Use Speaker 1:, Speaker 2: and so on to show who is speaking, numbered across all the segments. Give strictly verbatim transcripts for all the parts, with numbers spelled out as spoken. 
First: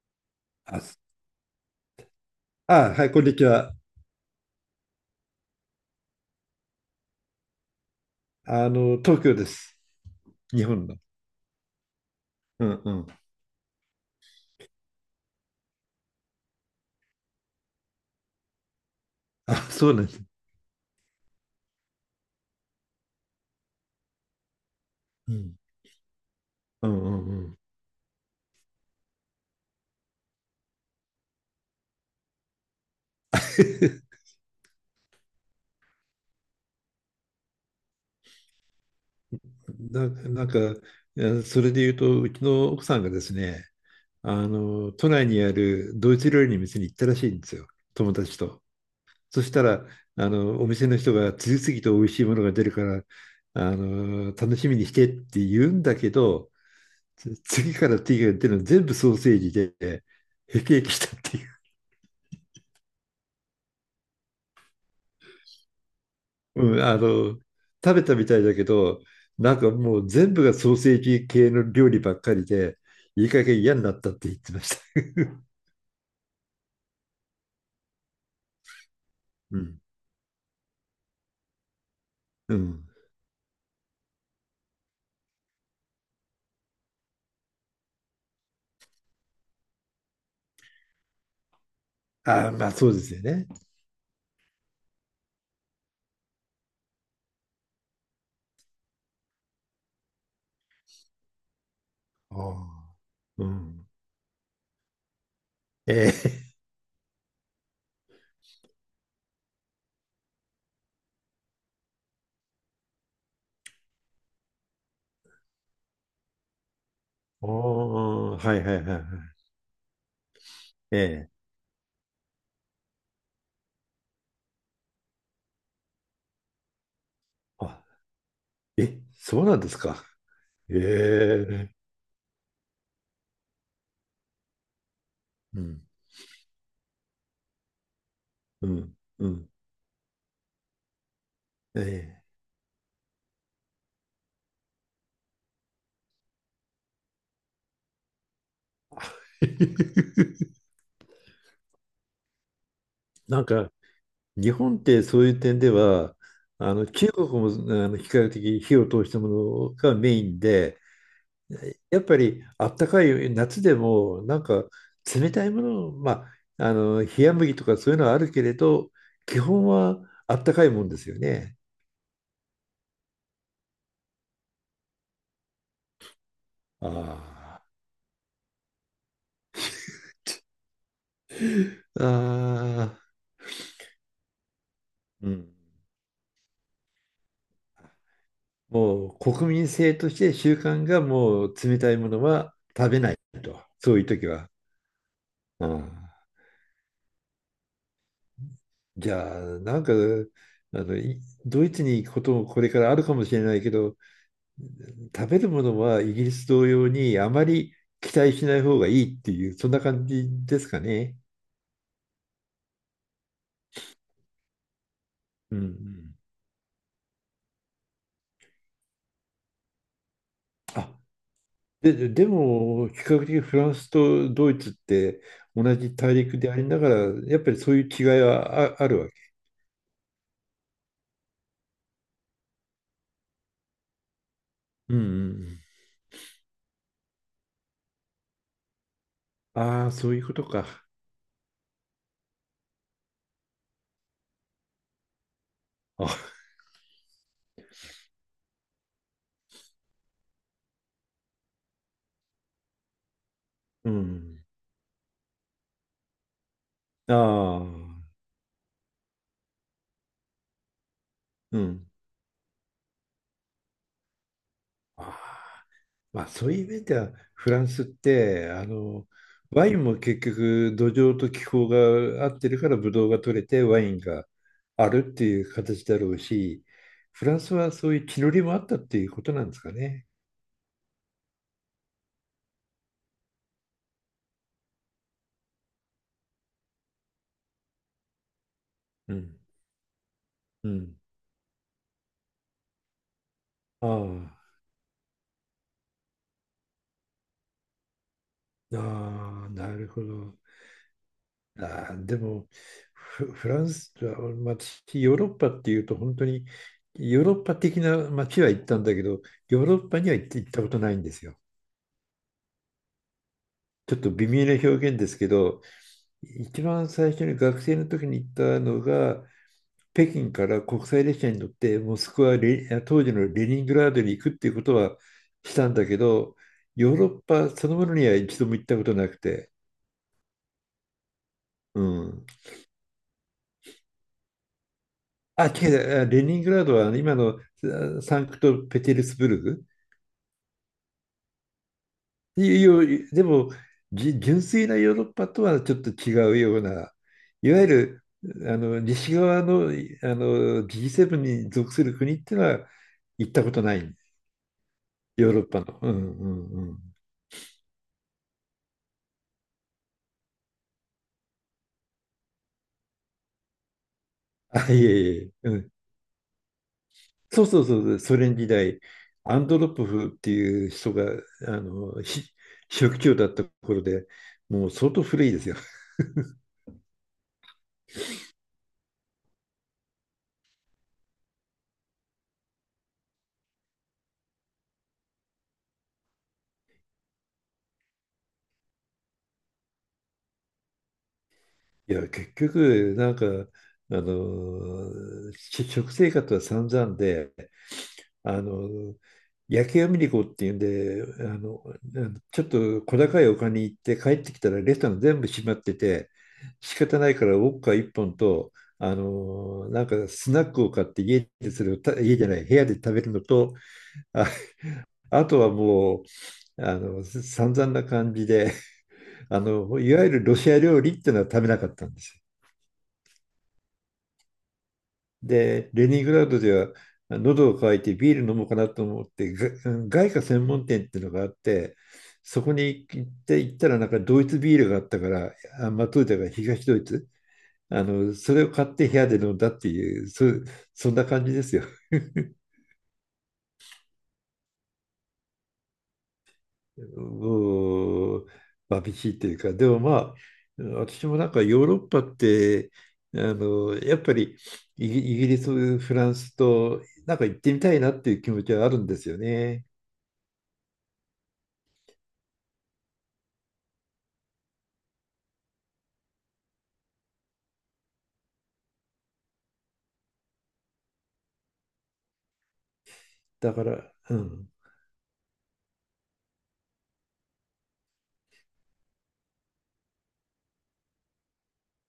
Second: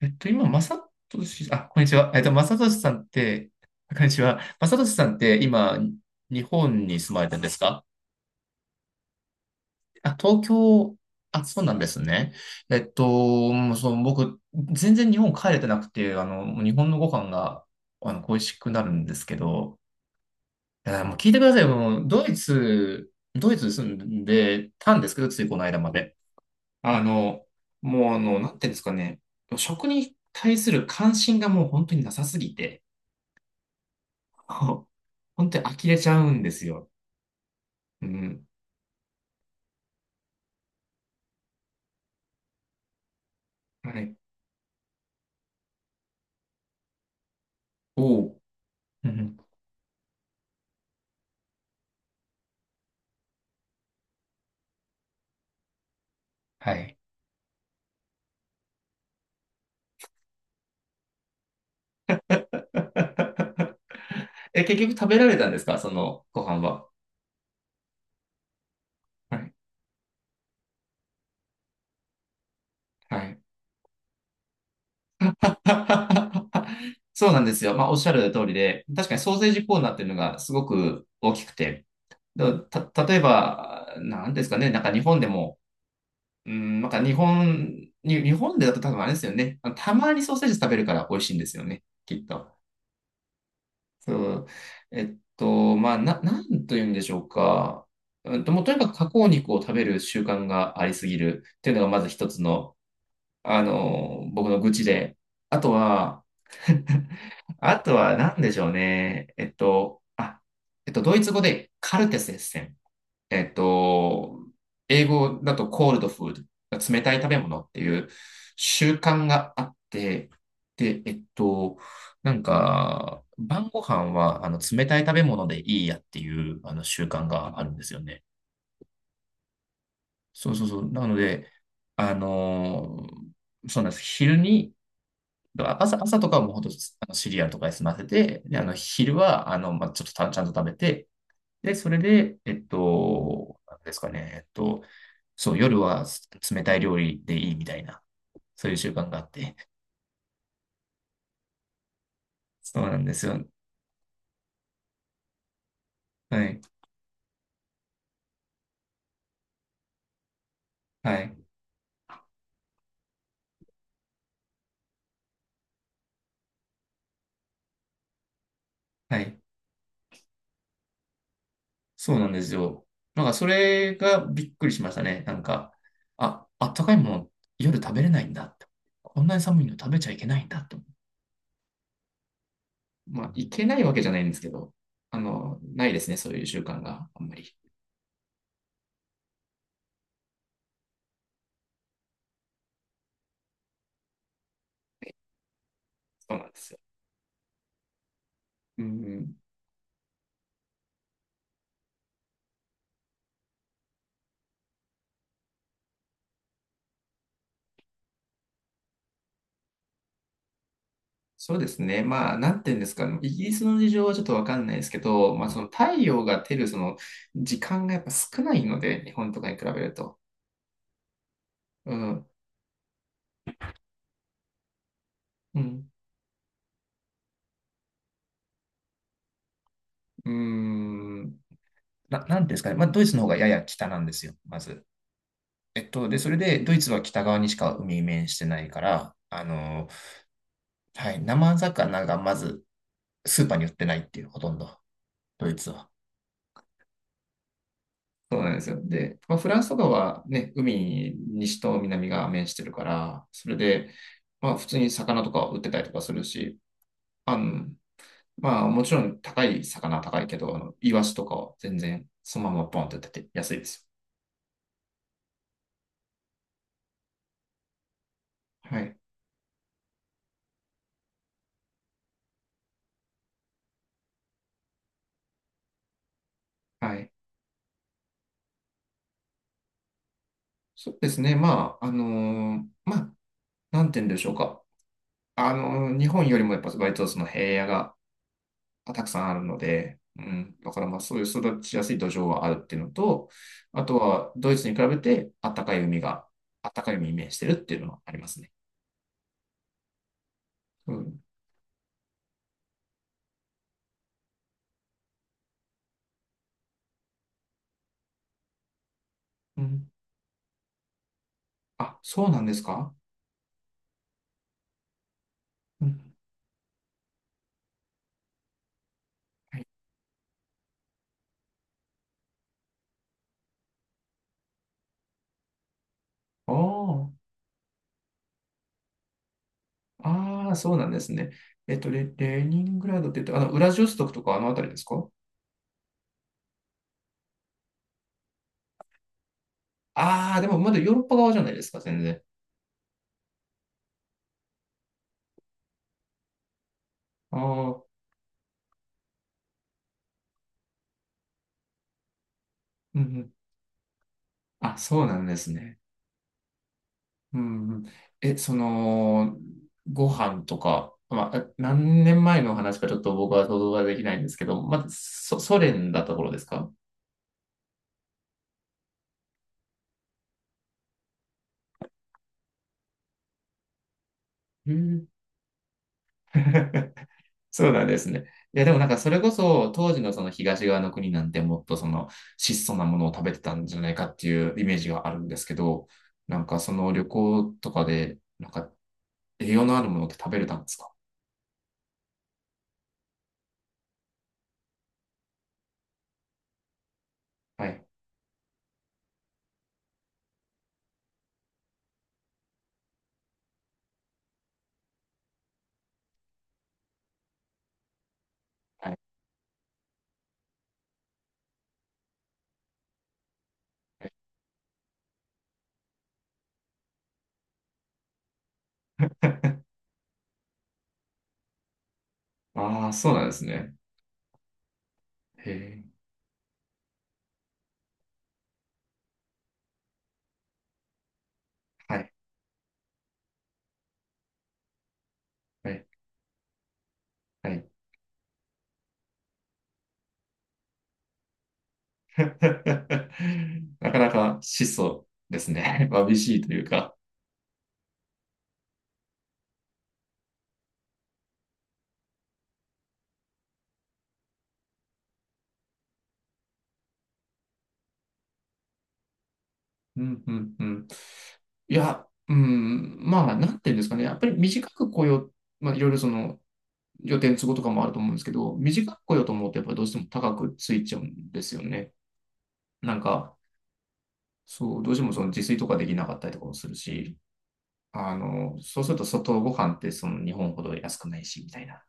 Speaker 1: えっと、今、まさ
Speaker 2: あ、す
Speaker 1: とし、あ、こんにちは。えっと、まさとしさ
Speaker 2: あ、
Speaker 1: ん
Speaker 2: は
Speaker 1: っ
Speaker 2: い、こんにち
Speaker 1: て、
Speaker 2: は。
Speaker 1: あこんにちは。まさとしさんって、今、日本に住まれてるんですか？
Speaker 2: あの、東京です。
Speaker 1: あ、東
Speaker 2: 日本
Speaker 1: 京、
Speaker 2: の。
Speaker 1: あ、そうなんですね。
Speaker 2: う
Speaker 1: え
Speaker 2: んう
Speaker 1: っ
Speaker 2: ん。
Speaker 1: と、もうそう、僕、全然日本帰れてなくて、あの、もう日本のご飯が、あの、恋しくなるんですけ
Speaker 2: あ、
Speaker 1: ど、
Speaker 2: そうなんです。
Speaker 1: いや、もう聞いてくださいよ。もうドイツ、ドイツ住んでたんですけど、
Speaker 2: う
Speaker 1: ついこ
Speaker 2: ん
Speaker 1: の間まで。
Speaker 2: う
Speaker 1: あ
Speaker 2: んうんう
Speaker 1: の、
Speaker 2: ん。
Speaker 1: もう、あの、なんていうんですかね。食に対する関心がもう本当になさすぎて、そう本当に呆れちゃうんですよ。うん。
Speaker 2: な、なんか、いやそれで言うと、うちの奥さんがですね、
Speaker 1: はい。
Speaker 2: あの、都内にあるドイツ料理の店に行ったらしいんですよ、友
Speaker 1: お
Speaker 2: 達
Speaker 1: う。
Speaker 2: と。
Speaker 1: うん。
Speaker 2: そしたら、あの、お店の人が次々と美味しいものが出るから、あの、楽しみにしてって言うんだけど、
Speaker 1: はい。
Speaker 2: つ次から次が出るの全部ソーセージで、へきへきしたって。
Speaker 1: え、結局食べられたんですかそのご飯
Speaker 2: うん、
Speaker 1: は？
Speaker 2: あの、食べたみたいだけど、
Speaker 1: はい。
Speaker 2: なんかもう全部がソーセージ系の料理ばっかりで、
Speaker 1: は
Speaker 2: いい
Speaker 1: い。
Speaker 2: 加減嫌になったって言ってました。
Speaker 1: そうなんですよ。まあ、おっしゃる通りで、確かにソーセ ー
Speaker 2: う
Speaker 1: ジコー
Speaker 2: ん。
Speaker 1: ナーっていうのがすごく大きくて、
Speaker 2: う
Speaker 1: だ
Speaker 2: ん。
Speaker 1: た、例えば、なんですかね、なんか日本でも、うん、なんか日本、に日本でだと多分あれですよね。あのたまにソーセージ食べるから美味しいんですよね、きっと。
Speaker 2: ああ、まあそうですよね。
Speaker 1: そう。えっと、まあ、な、なんというんでしょうか。うんと、もうとにかく加工肉を食べる習慣がありすぎるっていうのがまず一
Speaker 2: あ
Speaker 1: つの、
Speaker 2: あ。う
Speaker 1: あ
Speaker 2: ん。
Speaker 1: の、僕の愚痴で。あと
Speaker 2: え
Speaker 1: は、
Speaker 2: え。
Speaker 1: あとは何でしょうね。えっと、あ、えっと、ドイツ語でカルテスエッセン。えっと、英語だとコールドフード、冷たい食べ
Speaker 2: あ
Speaker 1: 物っていう
Speaker 2: あ、はいはいはい
Speaker 1: 習
Speaker 2: は
Speaker 1: 慣
Speaker 2: い。
Speaker 1: があって、
Speaker 2: え
Speaker 1: で、えっ
Speaker 2: え。
Speaker 1: と、なんか、晩ご飯はあの冷たい食べ物でいいやっていうあの習慣があるんで
Speaker 2: あ、
Speaker 1: すよね。
Speaker 2: え、そうなんですか。
Speaker 1: そうそう
Speaker 2: え
Speaker 1: そう。なので、
Speaker 2: え。
Speaker 1: あのーそうなんです。昼に、
Speaker 2: うん。
Speaker 1: 朝、朝とかはもうほんとあのシリアルとかで済ませて、で、あ
Speaker 2: う
Speaker 1: の、
Speaker 2: ん。
Speaker 1: 昼
Speaker 2: うん。
Speaker 1: は、あの、まあ、ちょっとたちゃんと食べて、で、
Speaker 2: え
Speaker 1: それ
Speaker 2: え。
Speaker 1: で、えっと、なんですかね、えっと、そう、夜は冷たい料理でいいみたいな、そういう習慣があって、そうなんです
Speaker 2: な
Speaker 1: よ。
Speaker 2: んか、日本ってそういう点では、
Speaker 1: はい、
Speaker 2: あの中国もあの比較的火を通したものがメインで、
Speaker 1: はい、
Speaker 2: やっぱりあったかい夏でもなんか冷たいもの、まあ、あの冷麦とかそういうのはあるけれど、
Speaker 1: は
Speaker 2: 基
Speaker 1: い。
Speaker 2: 本はあったかいもんですよね。
Speaker 1: そうなんですよ。なんか、それがびっくりしましたね。なんか、あ、あったかいもの、
Speaker 2: あ
Speaker 1: 夜食べれないんだって。こんなに寒いの食べちゃいけないんだって。
Speaker 2: あ、ああ、
Speaker 1: まあ、いけないわけじゃないんですけど、あ
Speaker 2: うん。
Speaker 1: の、ないですね、そういう習慣があんまり。
Speaker 2: もう国民性として習慣がもう冷たいものは、とそういう時は。うん。
Speaker 1: そうなんですよ。う
Speaker 2: じ
Speaker 1: ん、
Speaker 2: ゃあ、なんか、あの、いドイツに行くこともこれからあるかもしれないけど、食べるものはイギリス同様にあまり期待しない方がいいっていう、そんな感じですかね。
Speaker 1: そうですね。まあ、なんて言うんですかね。イギリスの事情はちょっとわかんないですけど、まあ、
Speaker 2: うん
Speaker 1: そ
Speaker 2: う
Speaker 1: の太
Speaker 2: ん。
Speaker 1: 陽が照るその時間がやっぱ少ないので、日本とかに比べると。
Speaker 2: あ、で、
Speaker 1: う
Speaker 2: で
Speaker 1: ん。
Speaker 2: でも、比較的フランスとドイツって
Speaker 1: う
Speaker 2: 同
Speaker 1: ん。
Speaker 2: じ大陸でありながら、やっぱりそういう違いはあ、あるわけ。
Speaker 1: うーん。な、なてうんですかね。まあ、ドイツの方がやや北なんですよ、まず。
Speaker 2: うんうんうん。
Speaker 1: えっと、で、それで、ドイツは北側にしか海に面してないから、あ
Speaker 2: あ
Speaker 1: の、
Speaker 2: あ、そういうことか。
Speaker 1: はい、生魚がまずスーパーに売ってないっていう、ほとんど、ドイツは。
Speaker 2: あ、
Speaker 1: そうなんですよ。で、まあ、フランスとかはね、海、西と南が面してるから、それ
Speaker 2: う
Speaker 1: で、
Speaker 2: ん。
Speaker 1: まあ、普通に魚とか売ってたりとかするし、
Speaker 2: あ
Speaker 1: あ
Speaker 2: あ、
Speaker 1: の、まあ、もちろん高い魚は高いけど、あの、イワシとかは
Speaker 2: う
Speaker 1: 全
Speaker 2: ん。
Speaker 1: 然、そのままポンって出て安いです
Speaker 2: あーまあ、そういう面ではフランスってあ
Speaker 1: よ。はい。
Speaker 2: のワインも結局土壌と気候が合ってるからブドウが取れてワインがあるっていう形だろうし、
Speaker 1: はい。
Speaker 2: フランスはそういう地の利もあったっていうことなんですかね。
Speaker 1: そうですね。まあ、あのーまあ、なんて言うんでしょうか。あのー日本よりもやっぱ割とその平野ががたく
Speaker 2: う
Speaker 1: さんあ
Speaker 2: ん、
Speaker 1: るので、うん、
Speaker 2: う
Speaker 1: だから
Speaker 2: ん、
Speaker 1: まあそういう育ちやすい土壌はあるっていうのと、あ
Speaker 2: あ
Speaker 1: とは
Speaker 2: あ、
Speaker 1: ドイツに比べてあったかい海が、あったかい海に面してるっていうのはありますね。
Speaker 2: ああなるほど。
Speaker 1: うん。
Speaker 2: ああでもフ、フランス、あまあ、私ヨーロッパっていうと本当にヨーロッパ的な街は行ったんだけど、
Speaker 1: う
Speaker 2: ヨーロッ
Speaker 1: ん。
Speaker 2: パには行って行ったことないんですよ。
Speaker 1: あ、そうなんですか？
Speaker 2: ちょっと微妙な表現ですけど、
Speaker 1: うん。
Speaker 2: 一番最初に学生の時に行ったのが、北京から国際列車に乗ってモスクワレ、当時のレニングラードに行くっていうことはしたんだけど、ヨーロ
Speaker 1: あ
Speaker 2: ッパそのものには一度も行ったことなくて、
Speaker 1: あ、ああ、そうなんですね。えっ
Speaker 2: う
Speaker 1: と、レ、
Speaker 2: ん。
Speaker 1: レーニングラードって言って、あの、ウラジオストクとかあの辺りですか？
Speaker 2: あ、違う、あレニングラードは今のあサンクトペテルスブルグ。
Speaker 1: ああー、でもまだヨーロッパ側じゃないですか、全然。
Speaker 2: いやでも、じ純粋なヨーロッパとはちょっと違うような、
Speaker 1: あ
Speaker 2: いわゆ
Speaker 1: あ、
Speaker 2: るあの西側の、あの ジーセブン に属する国ってのは
Speaker 1: うんう
Speaker 2: 行っ
Speaker 1: ん。
Speaker 2: たことない、
Speaker 1: あ、そうなん
Speaker 2: ヨー
Speaker 1: で
Speaker 2: ロッ
Speaker 1: す
Speaker 2: パ
Speaker 1: ね。
Speaker 2: の。うんうんうん。
Speaker 1: うんうん。え、その、ご飯とか、まあ、何年前の話かちょっと僕は想像ができないんですけど、
Speaker 2: あ、い
Speaker 1: まあ、
Speaker 2: えいえ、
Speaker 1: ソ、
Speaker 2: う
Speaker 1: ソ
Speaker 2: ん。
Speaker 1: 連だった頃ですか？
Speaker 2: そうそうそうそう、ソ連時代、アンドロポフっていう人があのし書記長だった頃で、もう
Speaker 1: う
Speaker 2: 相当
Speaker 1: ん。
Speaker 2: 古いですよ。
Speaker 1: そうなんですね。いや、でもなんかそれこそ当時のその東側の国なんてもっとその質素なものを食べてたんじゃないかっていうイメージがあるんですけど、なんかその旅行とかで、なんか栄養のあるものって食べれたんですか？
Speaker 2: いや、結局、なんか、あの、し食生活は散々で、
Speaker 1: はい。
Speaker 2: あの、夜景を見に行こうっていうんで、あの、ちょっと小高い丘に行って帰ってきたらレストラン全部閉まってて、仕方ないからウォッカいっぽんと、
Speaker 1: は
Speaker 2: あ
Speaker 1: い。
Speaker 2: の、なんかスナックを買って家でそれをた、家じゃない、部屋で食べるのと、あ、あとはもう、あの、散々な感じで、あの、いわゆるロシア料理っていうのは食べなかったんですよ。
Speaker 1: あ。 あ、そうなんですね。へ
Speaker 2: で、
Speaker 1: え。
Speaker 2: レニングラードでは喉を渇いてビール飲もうかなと思ってが、外貨専門店っていうのがあって、
Speaker 1: はい。
Speaker 2: そこに行って行ったらなんかドイツビールがあったから、
Speaker 1: は
Speaker 2: あ、ま
Speaker 1: い。
Speaker 2: あ、当時だから東ドイツ、
Speaker 1: はい。
Speaker 2: あのそれを買って部屋で飲んだっていう、そ、そんな感じですよ。
Speaker 1: なかなか質素ですね。わびしいというか。
Speaker 2: もう寂しいというかでもまあ私もなんかヨーロッパってあのやっぱりイギイギリスフランスとなんか行ってみたいなっていう気持ちはあるんですよね。
Speaker 1: うん、うん、うん。いや、うん、まあ、なんていうんですかね。やっぱり短く来よう、まあ、いろいろその予定の都合とかもあると思うんですけど、短く来ようと思うと、やっぱりどうしても高くついちゃうんですよね。なんか、
Speaker 2: だから、うん。
Speaker 1: そう、どうしてもその自炊とかできなかったりとかもするし、あの、そうすると外ご飯ってその日本ほど安くないし、みたいな。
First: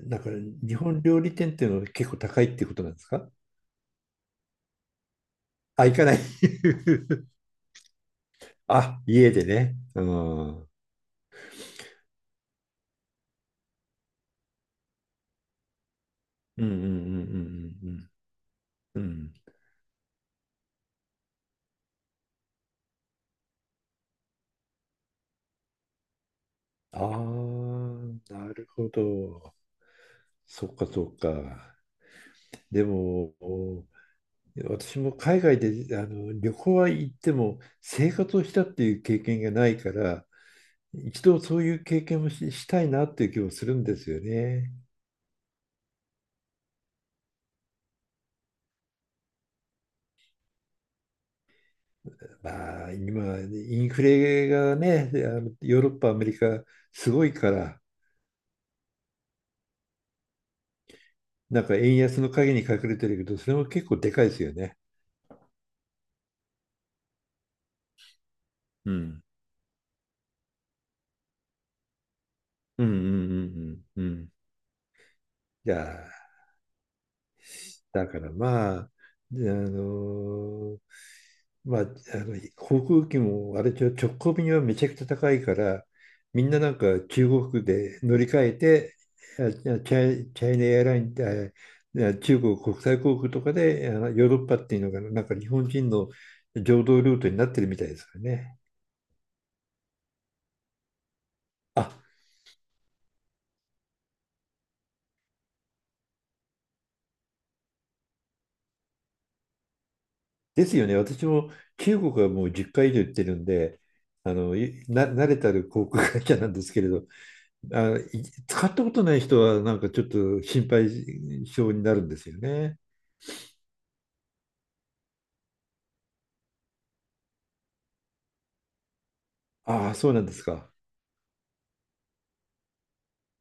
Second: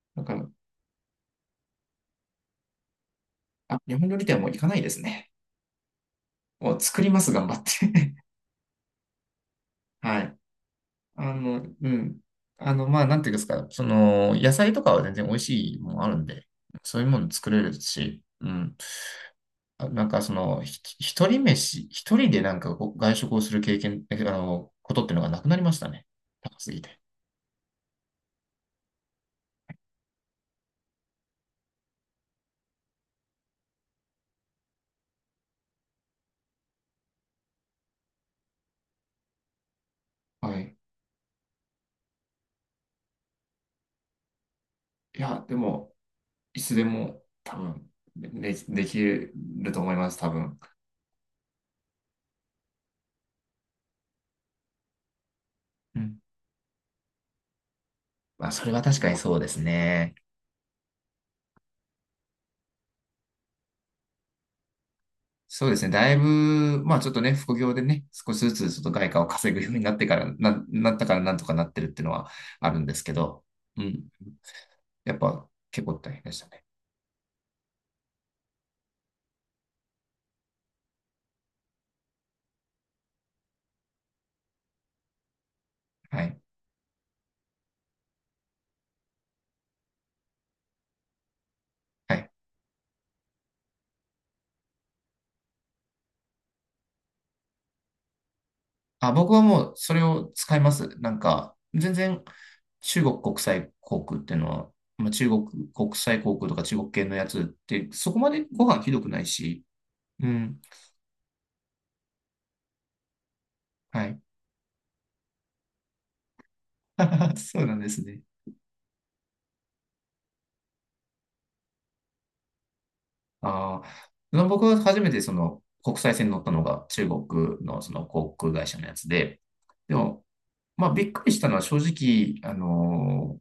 Speaker 2: だ
Speaker 1: だ
Speaker 2: か
Speaker 1: か
Speaker 2: ら、
Speaker 1: ら、
Speaker 2: 日本料理店っていうのは結構高いっていうことなんですか？
Speaker 1: あ、日本料理店はもう行かないですね。
Speaker 2: あ、行かない。
Speaker 1: もう 作ります、頑張って。
Speaker 2: あ、家でね。う
Speaker 1: はい。
Speaker 2: ん。うん
Speaker 1: あの、うん。あの、まあ、なんていうんですか、その、野菜とかは全然美味しいもんあるんで、
Speaker 2: うんう
Speaker 1: そういうもの
Speaker 2: ん
Speaker 1: 作れるし、うん。
Speaker 2: うんうんうん。
Speaker 1: あなんか、その、ひ一人飯、一人でなんかこう外食をする経験、えあの、ことっていうのがなくなりましたね。高すぎて。
Speaker 2: ああー、なるほど。そっかそっか。でも、私も海外であの旅行は行っても生活をしたっていう経験がないから、
Speaker 1: はい。
Speaker 2: 一度そういう経験もし、したいなっていう気もするんですよね。
Speaker 1: いや、でも、いつでも多分、で、できると思います、多分。
Speaker 2: まあ、今、インフレがね、あのヨーロ
Speaker 1: う
Speaker 2: ッパ、ア
Speaker 1: ん。
Speaker 2: メリカ、すごいから、
Speaker 1: まあ、それは確かにそうですね。
Speaker 2: なんか円安の陰に隠れてるけど、それも結構でかいですよね。
Speaker 1: そうですね。だいぶ、まあちょっとね、副業でね、少しずつちょっと
Speaker 2: う
Speaker 1: 外貨
Speaker 2: ん。
Speaker 1: を稼ぐようになってから、な、なったからなんとかなってるっていうのはある
Speaker 2: う
Speaker 1: ん
Speaker 2: んう
Speaker 1: ですけ
Speaker 2: んう
Speaker 1: ど、う
Speaker 2: んうん
Speaker 1: ん。
Speaker 2: うん。
Speaker 1: やっぱ
Speaker 2: いや
Speaker 1: 結構大変
Speaker 2: ー、
Speaker 1: でしたね。
Speaker 2: だからまあ、であのーまあ、あの航空機もあれちょ直行便はめちゃくちゃ高いから、
Speaker 1: はい。
Speaker 2: みんななんか中国で乗り換えて、あチャイ、チャイナエアラインで、あ
Speaker 1: はい。
Speaker 2: 中国国際航空とかであのヨーロッパっていうのがなんか日本人の常道ルートになってるみたいですよね。
Speaker 1: あ、僕はもうそれを使います。なんか、
Speaker 2: あ、
Speaker 1: 全然中国国際航空っていうのは、まあ、中国国際航空とか中国系のやつって、そこまでご飯ひどくないし、うん。
Speaker 2: ですよね。私も中国はもうじゅっかい以上行ってるんで、
Speaker 1: はい。
Speaker 2: あのいな慣れたる航空会社なんですけれど、
Speaker 1: そうなんで
Speaker 2: あ、
Speaker 1: すね。
Speaker 2: い使ったことない人はなんかちょっと心配性になるんですよね。
Speaker 1: ああ、僕は初めてその国際線に乗ったのが中国のその航空会社のやつで、
Speaker 2: あ
Speaker 1: で
Speaker 2: あ、そうな
Speaker 1: も、
Speaker 2: んですか。
Speaker 1: まあびっくりしたのは正直、あの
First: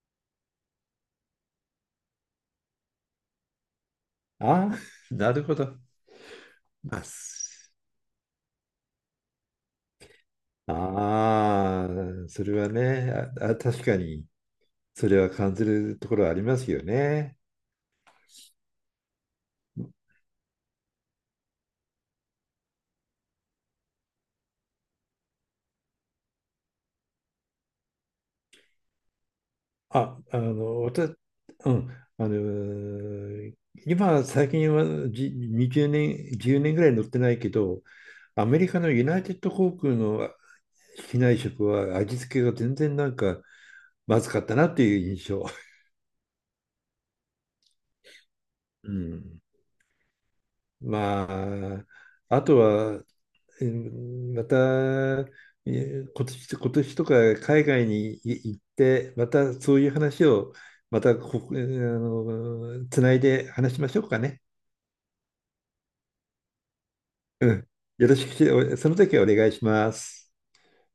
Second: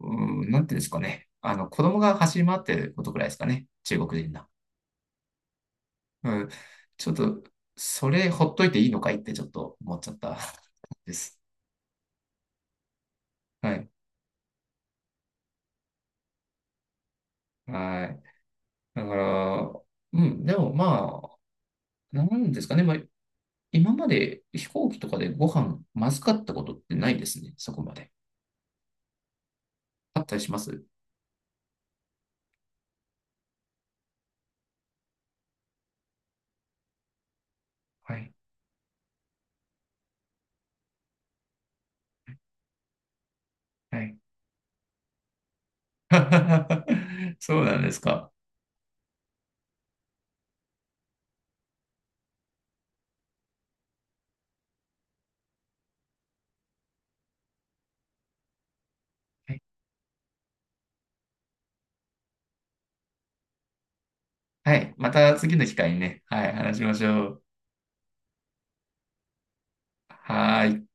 Speaker 1: うん、なんていうんですかね。あの、子供が走り回ってることくらいですかね。中国人な。
Speaker 2: ああ、なるほど。
Speaker 1: うん。
Speaker 2: あ、
Speaker 1: ちょっと、
Speaker 2: す
Speaker 1: それほっといていいのかいってちょっと思っちゃった。 です。
Speaker 2: あー、それはね、あ、あ
Speaker 1: は
Speaker 2: 確
Speaker 1: い。
Speaker 2: かに、それは感じるところはありますよね。
Speaker 1: はい。だから、うん、でもまあ、なんですかね。まあ、今まで飛行機とかでご飯まずかったことってないですね。そこまで。
Speaker 2: あ、
Speaker 1: あった
Speaker 2: あ
Speaker 1: りしま
Speaker 2: の、
Speaker 1: す
Speaker 2: 私、うん、あの、今、最近はじにじゅうねん、じゅうねんぐらい乗ってないけど、
Speaker 1: はい。
Speaker 2: アメリカのユナイテッド航空の機内食は味付けが全然なんか
Speaker 1: はい。
Speaker 2: まずかったなっていう印象。
Speaker 1: そうなんですか。
Speaker 2: うん、まあ、あとは、えーまた、えー今年、今年とか海外にい行って、また
Speaker 1: はい。
Speaker 2: そういう話を、またここ、えーあの、つないで話しましょうかね。
Speaker 1: はい、また次の機会にね、はい、話しましょう。
Speaker 2: うん。よろしくし、おその時はお願いします。
Speaker 1: はーい。